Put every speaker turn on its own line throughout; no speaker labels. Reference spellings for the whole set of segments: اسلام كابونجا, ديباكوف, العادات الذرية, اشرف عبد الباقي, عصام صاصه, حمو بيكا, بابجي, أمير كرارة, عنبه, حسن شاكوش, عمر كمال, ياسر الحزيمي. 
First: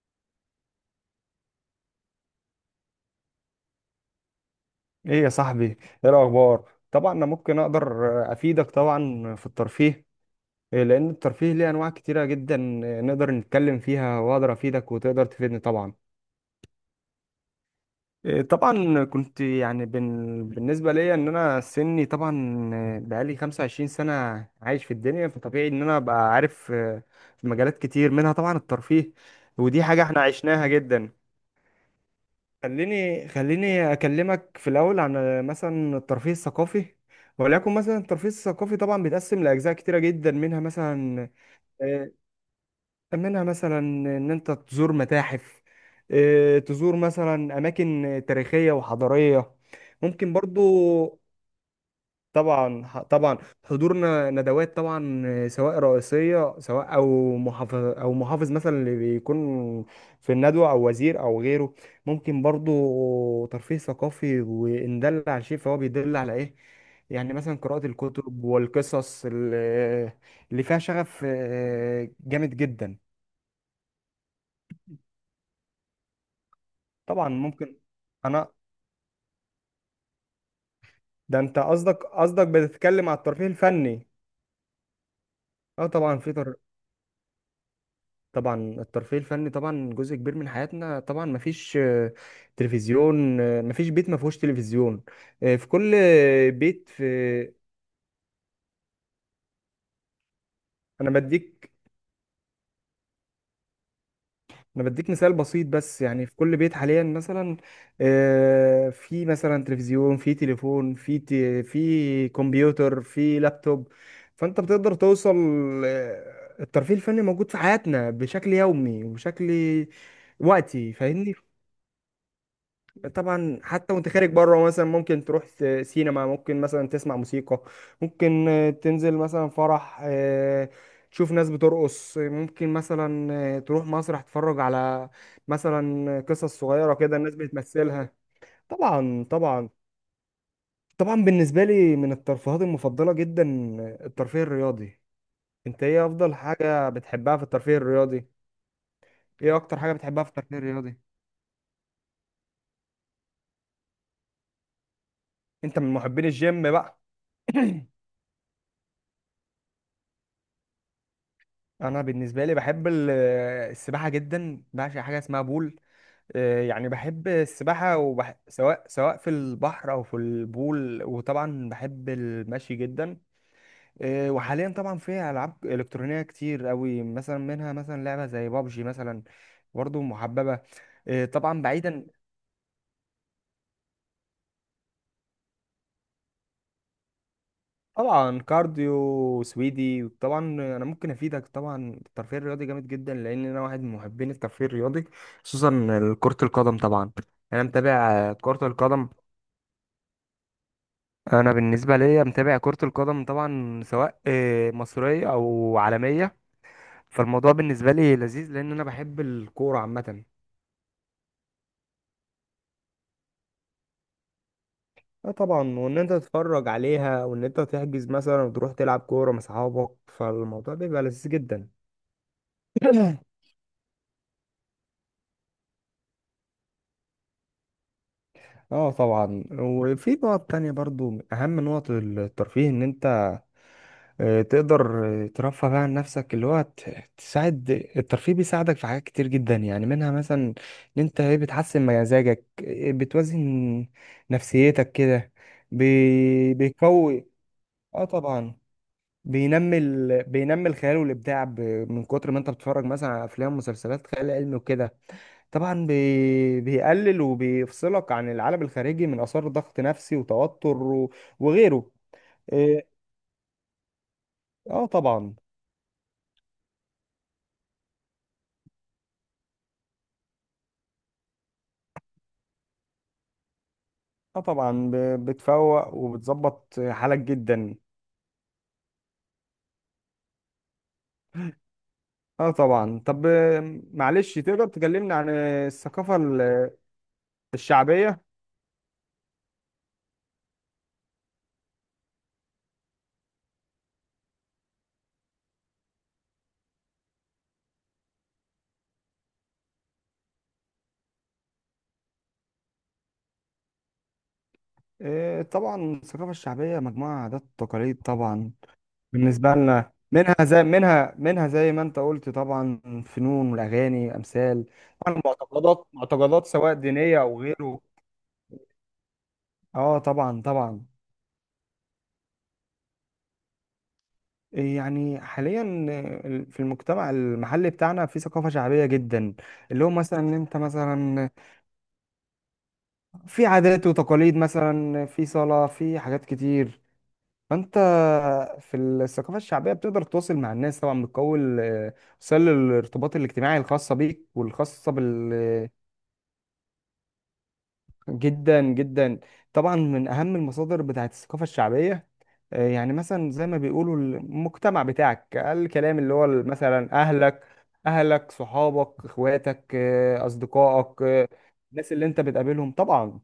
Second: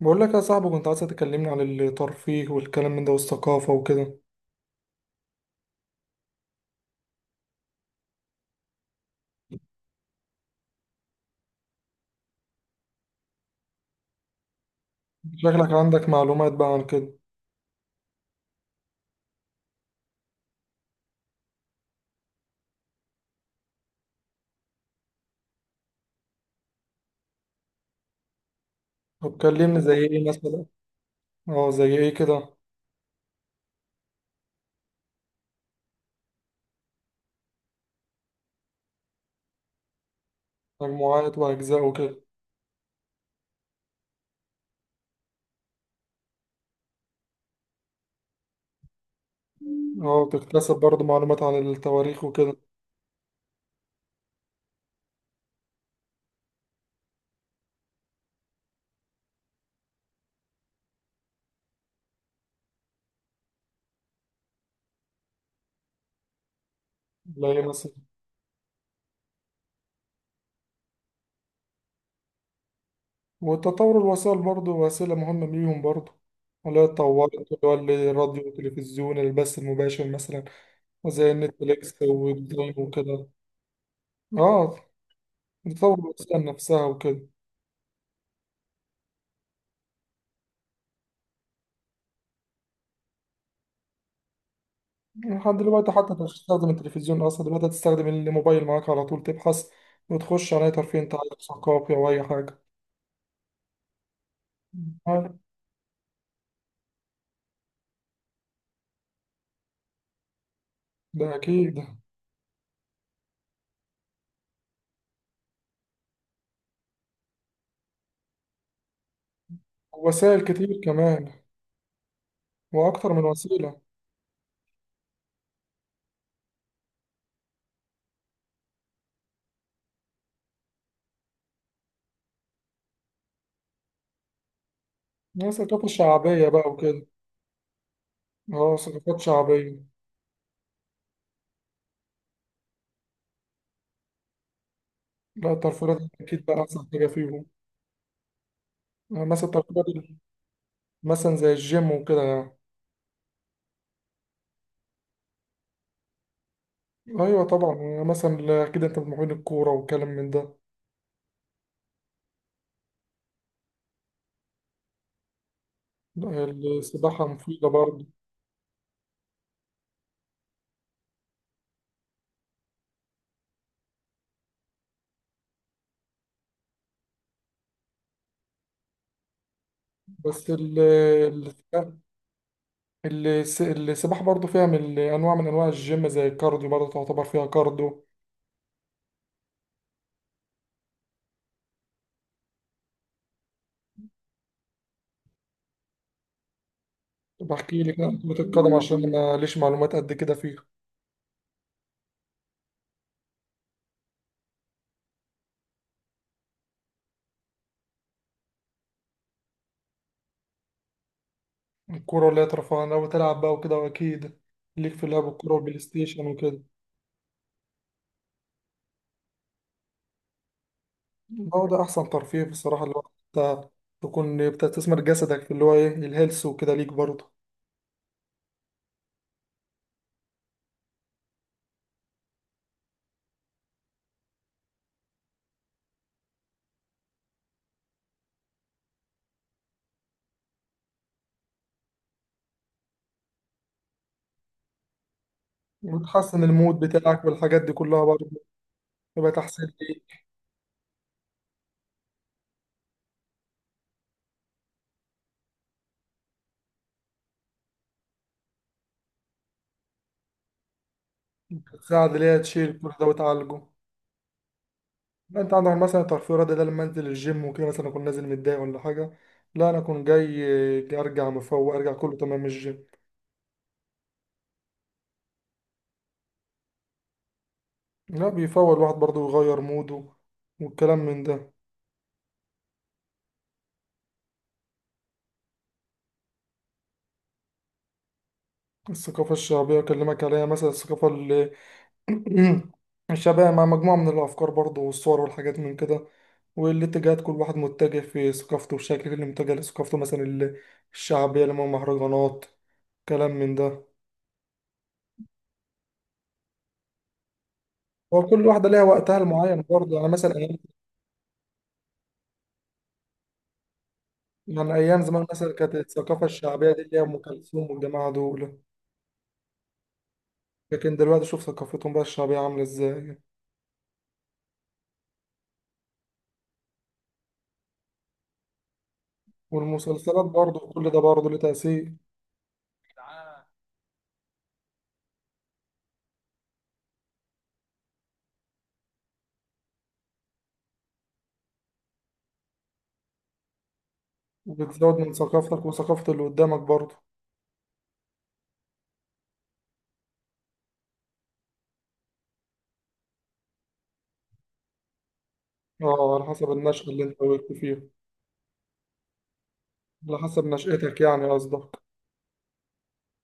بقول لك يا صاحبي، كنت عايز تكلمني عن الترفيه والكلام من ده والثقافة وكده.
ايه يا صاحبي؟ ايه الاخبار؟ طبعا انا ممكن اقدر افيدك طبعا في الترفيه. إيه، لان الترفيه ليه انواع كتيره جدا. إيه، نقدر نتكلم فيها واقدر افيدك وتقدر تفيدني
شكلك
طبعا.
عندك معلومات بقى عن كده.
إيه، طبعا كنت يعني بالنسبه ليا ان انا سني طبعا، إيه، بقالي 25 سنه عايش في الدنيا، فطبيعي ان انا ابقى عارف. إيه، في مجالات كتير منها طبعا الترفيه.
طب كلمني
ودي
زي
حاجه احنا
ايه مثلا.
عشناها جدا.
اه زي ايه كده.
خليني اكلمك في الاول عن مثلا الترفيه الثقافي. وليكن مثلا الترفيه الثقافي طبعا بيتقسم لاجزاء كتيره جدا، منها مثلا
مجموعات وأجزاء
آه،
وكده.
منها مثلا ان انت تزور متاحف، تزور مثلا اماكن تاريخيه وحضاريه.
اه
ممكن
تكتسب برضه
برضو.
معلومات عن التواريخ وكده.
طبعا حضورنا ندوات طبعا، سواء رئيسية، سواء او محافظ او محافظ مثلا اللي بيكون في الندوة، او وزير او غيره. ممكن برضو ترفيه ثقافي، وان دل على شيء فهو بيدل على ايه؟ يعني
لا
مثلا
ايه
قراءة
مثلا.
الكتب والقصص اللي فيها شغف جامد جدا.
والتطور الوسائل برضه وسيلة مهمة ليهم برضه، ولا
طبعا
اتطورت اللي هو
ممكن.
الراديو
انا
والتلفزيون البث المباشر مثلا. وزي
ده انت
النتفليكس
قصدك قصدك
والدرايف
بتتكلم على
وكده.
الترفيه الفني؟
اه
اه
تطور
طبعا. في
الوسائل نفسها وكده.
طبعا الترفيه الفني طبعا جزء كبير من حياتنا. طبعا مفيش تلفزيون، مفيش بيت مفيهوش تلفزيون.
لحد
في
دلوقتي
كل
حتى انت مش هتستخدم
بيت
التلفزيون اصلا،
في.
دلوقتي هتستخدم الموبايل معاك على طول تبحث وتخش على اي ترفيه
انا
انت عايزه
بديك
ثقافي او اي حاجه.
انا بديك مثال
آه،
بسيط بس، يعني في كل بيت حاليا مثلا في مثلا تلفزيون، في تليفون، في
ده اكيد.
في كمبيوتر، في لابتوب. فانت بتقدر توصل. الترفيه الفني موجود في حياتنا بشكل يومي وبشكل
وسائل كتير
وقتي،
كمان.
فاهمني؟
واكتر من
طبعا
وسيله.
حتى وانت خارج بره مثلا، ممكن سينما، ممكن مثلا تسمع موسيقى، ممكن تنزل مثلا فرح، تشوف ناس بترقص، ممكن مثلا تروح مسرح تتفرج على
يعني ثقافه
مثلا
شعبيه
قصص
بقى
صغيرة
وكده.
كده الناس بتمثلها.
اه ثقافات
طبعا طبعا
شعبيه.
طبعا. بالنسبة لي من الترفيهات المفضلة جدا الترفيه الرياضي.
لا
انت
الترفيهات
ايه
دي
افضل
اكيد بقى احسن
حاجة
حاجه
بتحبها في
فيهم.
الترفيه الرياضي؟
آه، مثلا
ايه اكتر
الترفيهات
حاجة بتحبها في الترفيه الرياضي؟
مثلا زي الجيم وكده يعني.
انت من محبين الجيم بقى؟
ايوه طبعا، يعني مثلا اكيد انت بتمرين الكوره والكلام من ده.
انا بالنسبه لي بحب السباحه جدا، بعشق حاجه اسمها بول. يعني
السباحه
بحب
مفيده
السباحه
برضه.
سواء في البحر او في البول، وطبعا بحب المشي جدا. وحاليا طبعا في العاب الكترونيه كتير قوي، مثلا منها مثلا لعبه زي بابجي مثلا، برضو
بس
محببه. طبعا بعيدا.
السباحة برضو فيها من أنواع من أنواع الجيم زي الكارديو، برضو تعتبر فيها كارديو.
طبعا كارديو سويدي طبعا. انا ممكن افيدك طبعا. الترفيه الرياضي جامد جدا لان انا واحد من محبين الترفيه الرياضي، خصوصا كرة القدم طبعا. انا
بحكي لك عن
متابع
كرة
كرة
القدم عشان
القدم.
أنا ليش معلومات قد كده فيها.
انا بالنسبة ليا متابع كرة القدم طبعا، سواء مصرية او عالمية، فالموضوع بالنسبة لي لذيذ لان انا بحب الكورة عامة.
الكورة اللي هي ترفيه أنا بتلعب بقى وكده، وأكيد ليك في لعب
اه
الكورة والبلاي
طبعا، وان انت
ستيشن وكده.
تتفرج عليها وان انت تحجز مثلا وتروح تلعب كورة مع اصحابك، فالموضوع بيبقى لذيذ
هو
جدا.
ده أحسن ترفيه بصراحة اللي هو أنت تكون بتستثمر جسدك في اللي هو إيه الهيلث وكده ليك برضه.
اه طبعا. وفي نقط تانية برضو من اهم نقط الترفيه ان انت تقدر ترفه بقى عن نفسك، اللي هو تساعد. الترفيه بيساعدك في حاجات كتير جدا، يعني منها مثلا ان انت ايه بتحسن مزاجك، إيه بتوازن نفسيتك كده،
وتحسن المود بتاعك
بيقوي.
والحاجات دي كلها
اه
برضه،
طبعا.
يبقى تحسين ليك.
بينمي الخيال والابداع. من كتر ما انت بتتفرج مثلا على افلام ومسلسلات خيال علمي وكده. طبعا بيقلل وبيفصلك عن العالم الخارجي من آثار ضغط نفسي وتوتر وغيره.
بتساعد اللي هي تشيل كل
إيه،
ده وتعالجه.
اه طبعا.
لا انت عندك مثلا الترفيه الرياضي ده، لما انزل الجيم وكده مثلا اكون نازل متضايق ولا حاجه. لا انا اكون جاي ارجع مفوق، ارجع كله تمام من الجيم.
اه طبعا بتفوق وبتظبط حالك جدا.
لا بيفوق الواحد برضه يغير موده والكلام من ده.
اه طبعا. طب معلش تقدر تكلمني عن الثقافة الشعبية؟
الثقافه الشعبيه اكلمك عليها مثلا، الثقافه الشعبيه مع مجموعه من الافكار برضه والصور والحاجات من كده. والاتجاهات كل واحد متجه في ثقافته، والشكل اللي متجه لثقافته مثلا الشعبيه اللي هم مهرجانات كلام من ده.
طبعا الثقافة الشعبية مجموعة عادات وتقاليد
وكل
طبعا،
واحدة ليها وقتها
بالنسبة
المعين
لنا
برضه، يعني مثلا.
منها زي منها زي ما انت قلت طبعا، فنون والأغاني أمثال،
يعني أيام
طبعا
زمان مثلا كانت
معتقدات
الثقافة
معتقدات
الشعبية
سواء
دي اللي هي أم
دينية أو
كلثوم
غيره.
والجماعة دول.
اه طبعا طبعا.
لكن دلوقتي شوف ثقافتهم بقى الشعبية عاملة إزاي.
يعني حاليا في المجتمع المحلي بتاعنا في ثقافة شعبية جدا، اللي هو مثلا
والمسلسلات
ان انت
برضه كل ده برضه
مثلا
ليه تأثير.
في عادات وتقاليد، مثلا في صلاة، في حاجات كتير. فانت في الثقافة الشعبية بتقدر تتواصل مع الناس طبعا. بتكون وسائل الارتباط الاجتماعي الخاصة بيك والخاصة
وبتزود من
بال.
ثقافتك وثقافة اللي قدامك برضه.
جدا جدا. طبعا من اهم المصادر بتاعت الثقافه الشعبيه يعني مثلا زي ما بيقولوا المجتمع بتاعك، الكلام
اه
اللي
على
هو
حسب النشأة
مثلا
اللي أنت
اهلك،
وقفت فيها.
اهلك صحابك اخواتك
على حسب نشأتك
اصدقائك،
يعني قصدك.
الناس اللي انت بتقابلهم طبعا.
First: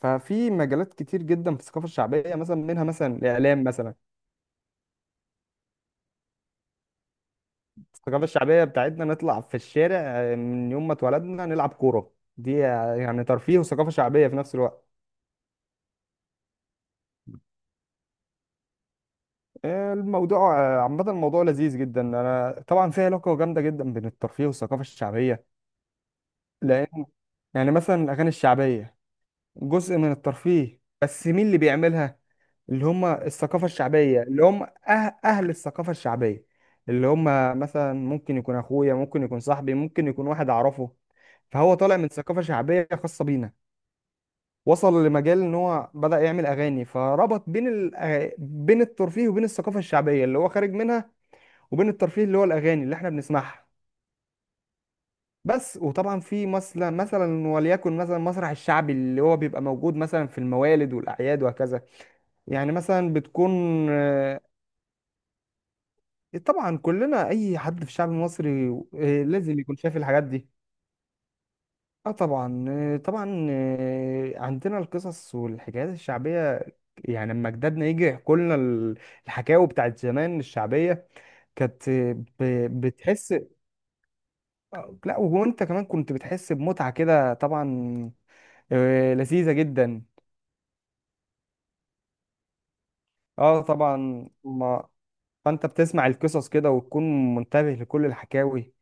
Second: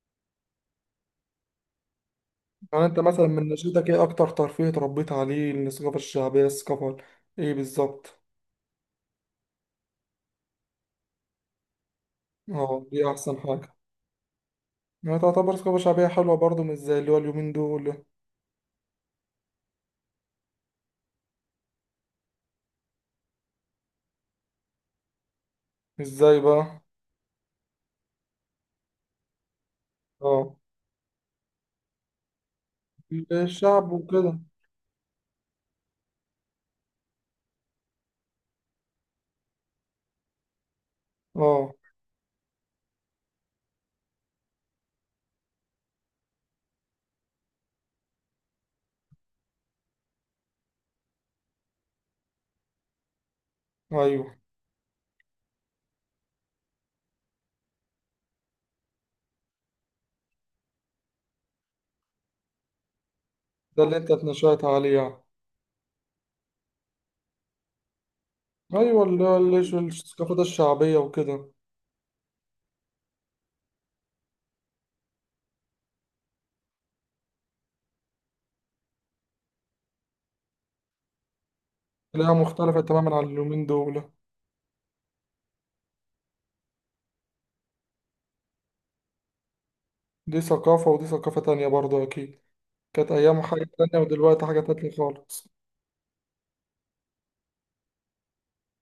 ففي مجالات كتير جدا في الثقافه الشعبيه، مثلا
يعني
منها
أنت
مثلا
مثلا من
الاعلام
نشأتك
مثلا.
إيه أكتر ترفيه اتربيت عليه من الثقافة الشعبية، الثقافة إيه بالظبط؟
الثقافه الشعبيه بتاعتنا نطلع في الشارع من يوم ما اتولدنا نلعب كوره، دي
اه دي
يعني
أحسن
ترفيه
حاجة.
وثقافه شعبيه في نفس الوقت.
يعني تعتبر ثقافة شعبية حلوة برضه، مش زي اللي هو اليومين دول.
الموضوع عامة الموضوع لذيذ جدا. أنا طبعا في علاقة جامدة جدا بين الترفيه والثقافة الشعبية،
إزاي بقى؟
لأن يعني مثلا الأغاني الشعبية جزء من
اه
الترفيه، بس مين اللي بيعملها؟ اللي هم الثقافة
للشعب
الشعبية،
وكده.
اللي هم أهل الثقافة الشعبية، اللي هم مثلا ممكن يكون أخويا، ممكن يكون صاحبي، ممكن يكون واحد أعرفه. فهو
اه
طالع من ثقافة شعبية خاصة بينا، وصل لمجال إن هو بدأ يعمل أغاني، فربط بين بين الترفيه وبين الثقافة الشعبية اللي هو خارج منها، وبين الترفيه اللي هو الاغاني اللي احنا بنسمعها
ايوه
بس. وطبعا في مثلا وليكن مثلا المسرح الشعبي اللي هو بيبقى موجود مثلا في الموالد والاعياد وهكذا. يعني مثلا بتكون
ده اللي انت
آه،
اتنشأت عليه يعني.
طبعا كلنا اي حد في الشعب المصري
ايوه اللي هو
لازم يكون شايف الحاجات
الثقافات
دي.
الشعبية وكده.
اه طبعا طبعا عندنا القصص والحكايات الشعبيه، يعني لما جدادنا يجي يحكوا لنا الحكاوي بتاعت زمان الشعبيه، كانت
تلاقيها مختلفة تماما عن
بتحس
اليومين دول.
لا وانت كمان كنت بتحس بمتعة كده طبعا، لذيذة جدا.
دي ثقافة ودي ثقافة تانية برضه أكيد. كانت أيام
اه
حاجة تانية،
طبعا
ودلوقتي حاجة
ما.
تانية خالص.
فانت بتسمع القصص كده وتكون منتبه لكل الحكاوي،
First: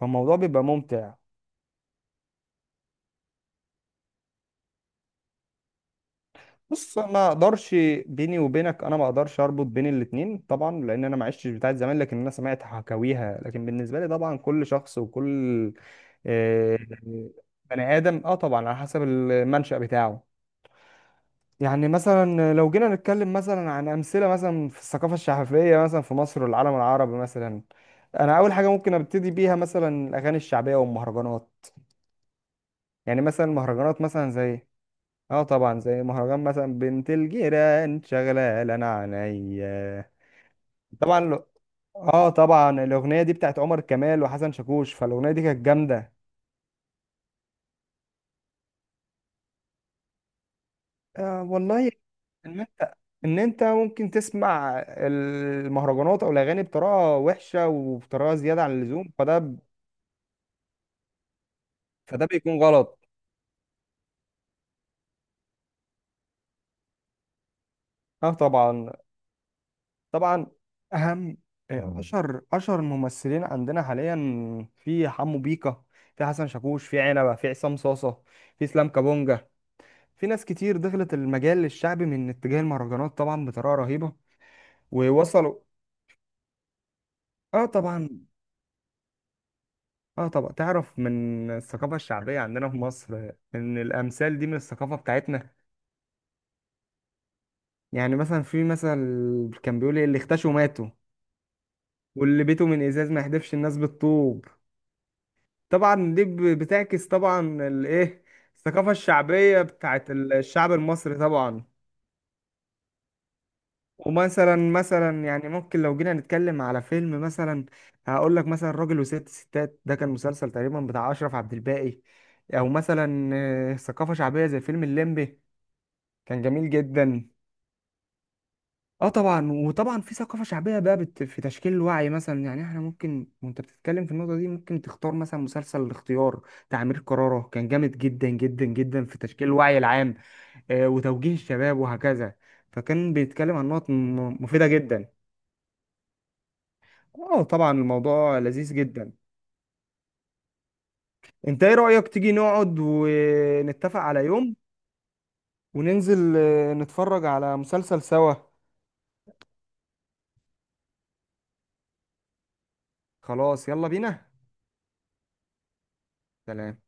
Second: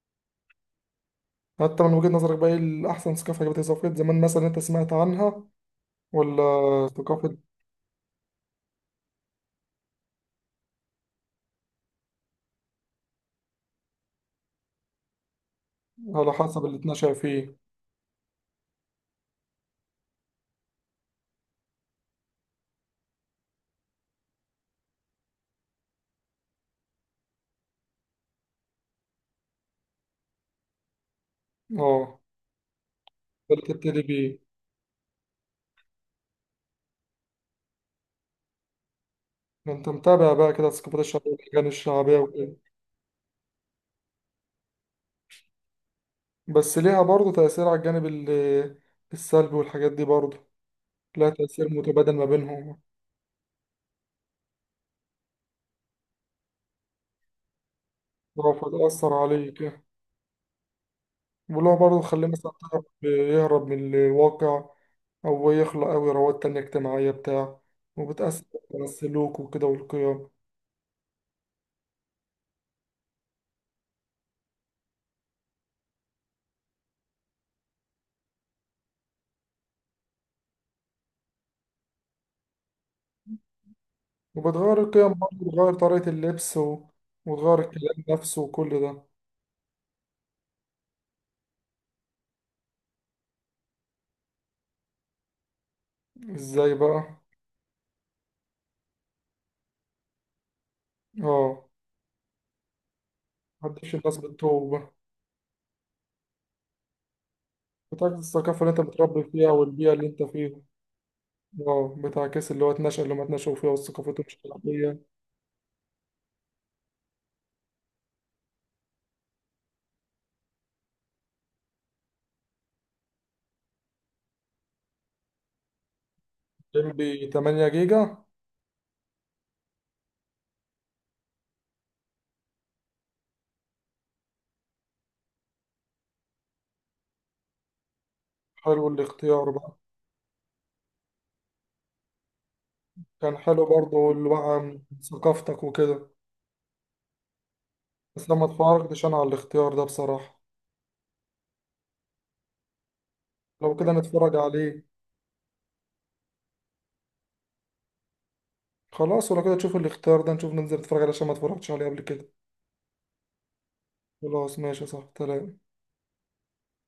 فالموضوع بيبقى ممتع.
حتى من وجهة نظرك بقى، إيه الأحسن ثقافة؟ كانت ثقافة زمان مثلا أنت سمعت عنها، ولا
بص ما
ثقافة
اقدرش. بيني وبينك انا ما اقدرش اربط بين الاتنين طبعا، لان انا ما عشتش بتاعت زمان، لكن انا سمعت حكاويها. لكن بالنسبة لي طبعا كل شخص وكل
على حسب اللي
آه،
اتنشأ فيه.
بني ادم، اه طبعا على حسب المنشأ بتاعه. يعني مثلا لو جينا نتكلم مثلا عن أمثلة مثلا في الثقافة الشعبية مثلا في مصر والعالم العربي مثلا، أنا أول حاجة ممكن أبتدي بيها مثلا الأغاني الشعبية والمهرجانات.
اه
يعني مثلا
ده اللي
المهرجانات
تبتدي
مثلا
بيه.
زي، اه طبعا زي مهرجان مثلا بنت الجيران شغلة انا
ده أنت
عينيا.
متابع بقى كده الثقافات
طبعا
الشعبية والأغاني الشعبية
اه
وكده.
طبعا الأغنية دي بتاعت عمر كمال وحسن شاكوش، فالأغنية دي كانت جامدة.
بس ليها برضه تأثير على الجانب السلبي والحاجات دي برضه. لها
آه
تأثير
والله.
متبادل ما
ان
بينهم.
انت ان انت ممكن تسمع المهرجانات او الاغاني بطريقه وحشه وبطريقه
اه
زياده عن اللزوم،
فتأثر
فده
عليك. واللي هو برضه تخليه
فده
مثلا
بيكون
تعرف
غلط.
يهرب من الواقع. أو يخلق أوي روابط تانية اجتماعية بتاع.
اه
وبتأثر على
طبعا
السلوك وكده والقيم.
طبعا. اهم اشهر الممثلين عندنا حاليا، في حمو بيكا، في حسن شاكوش، في عنبه، في عصام صاصه، في اسلام كابونجا، في ناس كتير دخلت المجال الشعبي من اتجاه المهرجانات طبعا بطريقه رهيبه،
وبتغير القيم برضه،
ووصلوا.
بتغير طريقة اللبس و... وتغير
اه
الكلام
طبعا.
نفسه وكل ده.
اه طبعا تعرف من الثقافة الشعبية عندنا في مصر ان الامثال دي من الثقافة بتاعتنا.
ازاي بقى؟
يعني مثلا في مثل كان بيقول إيه، اللي اختشوا ماتوا،
اه
واللي بيته من ازاز ما يحدفش الناس
محدش الناس
بالطوب.
بالتوبة.
طبعا دي بتعكس طبعا
بتعكس
الايه،
الثقافة اللي انت
الثقافة
متربي فيها
الشعبية
والبيئة اللي
بتاعت
انت فيها.
الشعب المصري طبعا.
اه بتاع كاس اللي هو اتنشأ اللي ما اتنشأوا فيها وثقافته مش
ومثلا
شعبية.
مثلا يعني ممكن، لو جينا نتكلم على فيلم مثلا هقول لك مثلا راجل وست ستات. ده كان مسلسل تقريبا بتاع اشرف عبد الباقي. او مثلا ثقافة شعبية زي فيلم الليمبي، كان جميل
جنبي
جدا.
8 جيجا.
اه طبعا. وطبعا في ثقافة شعبية بقى في تشكيل الوعي مثلا، يعني احنا ممكن وانت بتتكلم في النقطة دي ممكن تختار مثلا مسلسل الاختيار بتاع أمير كرارة، كان جامد جدا جدا
حلو
جدا في تشكيل
الاختيار بقى.
الوعي العام. آه وتوجيه الشباب وهكذا. فكان
كان
بيتكلم
حلو
عن نقط
برضه اللي بقى
مفيدة
من
جدا.
ثقافتك وكده.
اه طبعا
بس
الموضوع
لما
لذيذ
اتفرجتش
جدا.
انا على الاختيار ده بصراحة.
انت ايه رأيك تيجي نقعد
لو كده
ونتفق على
نتفرج
يوم
عليه.
وننزل نتفرج على مسلسل سوا؟
خلاص، ولو كده تشوف الاختيار ده نشوف ننزل نتفرج عليه عشان ما اتفرجتش عليه قبل كده.
خلاص يلا بينا.
خلاص ماشي صح تمام.
سلام.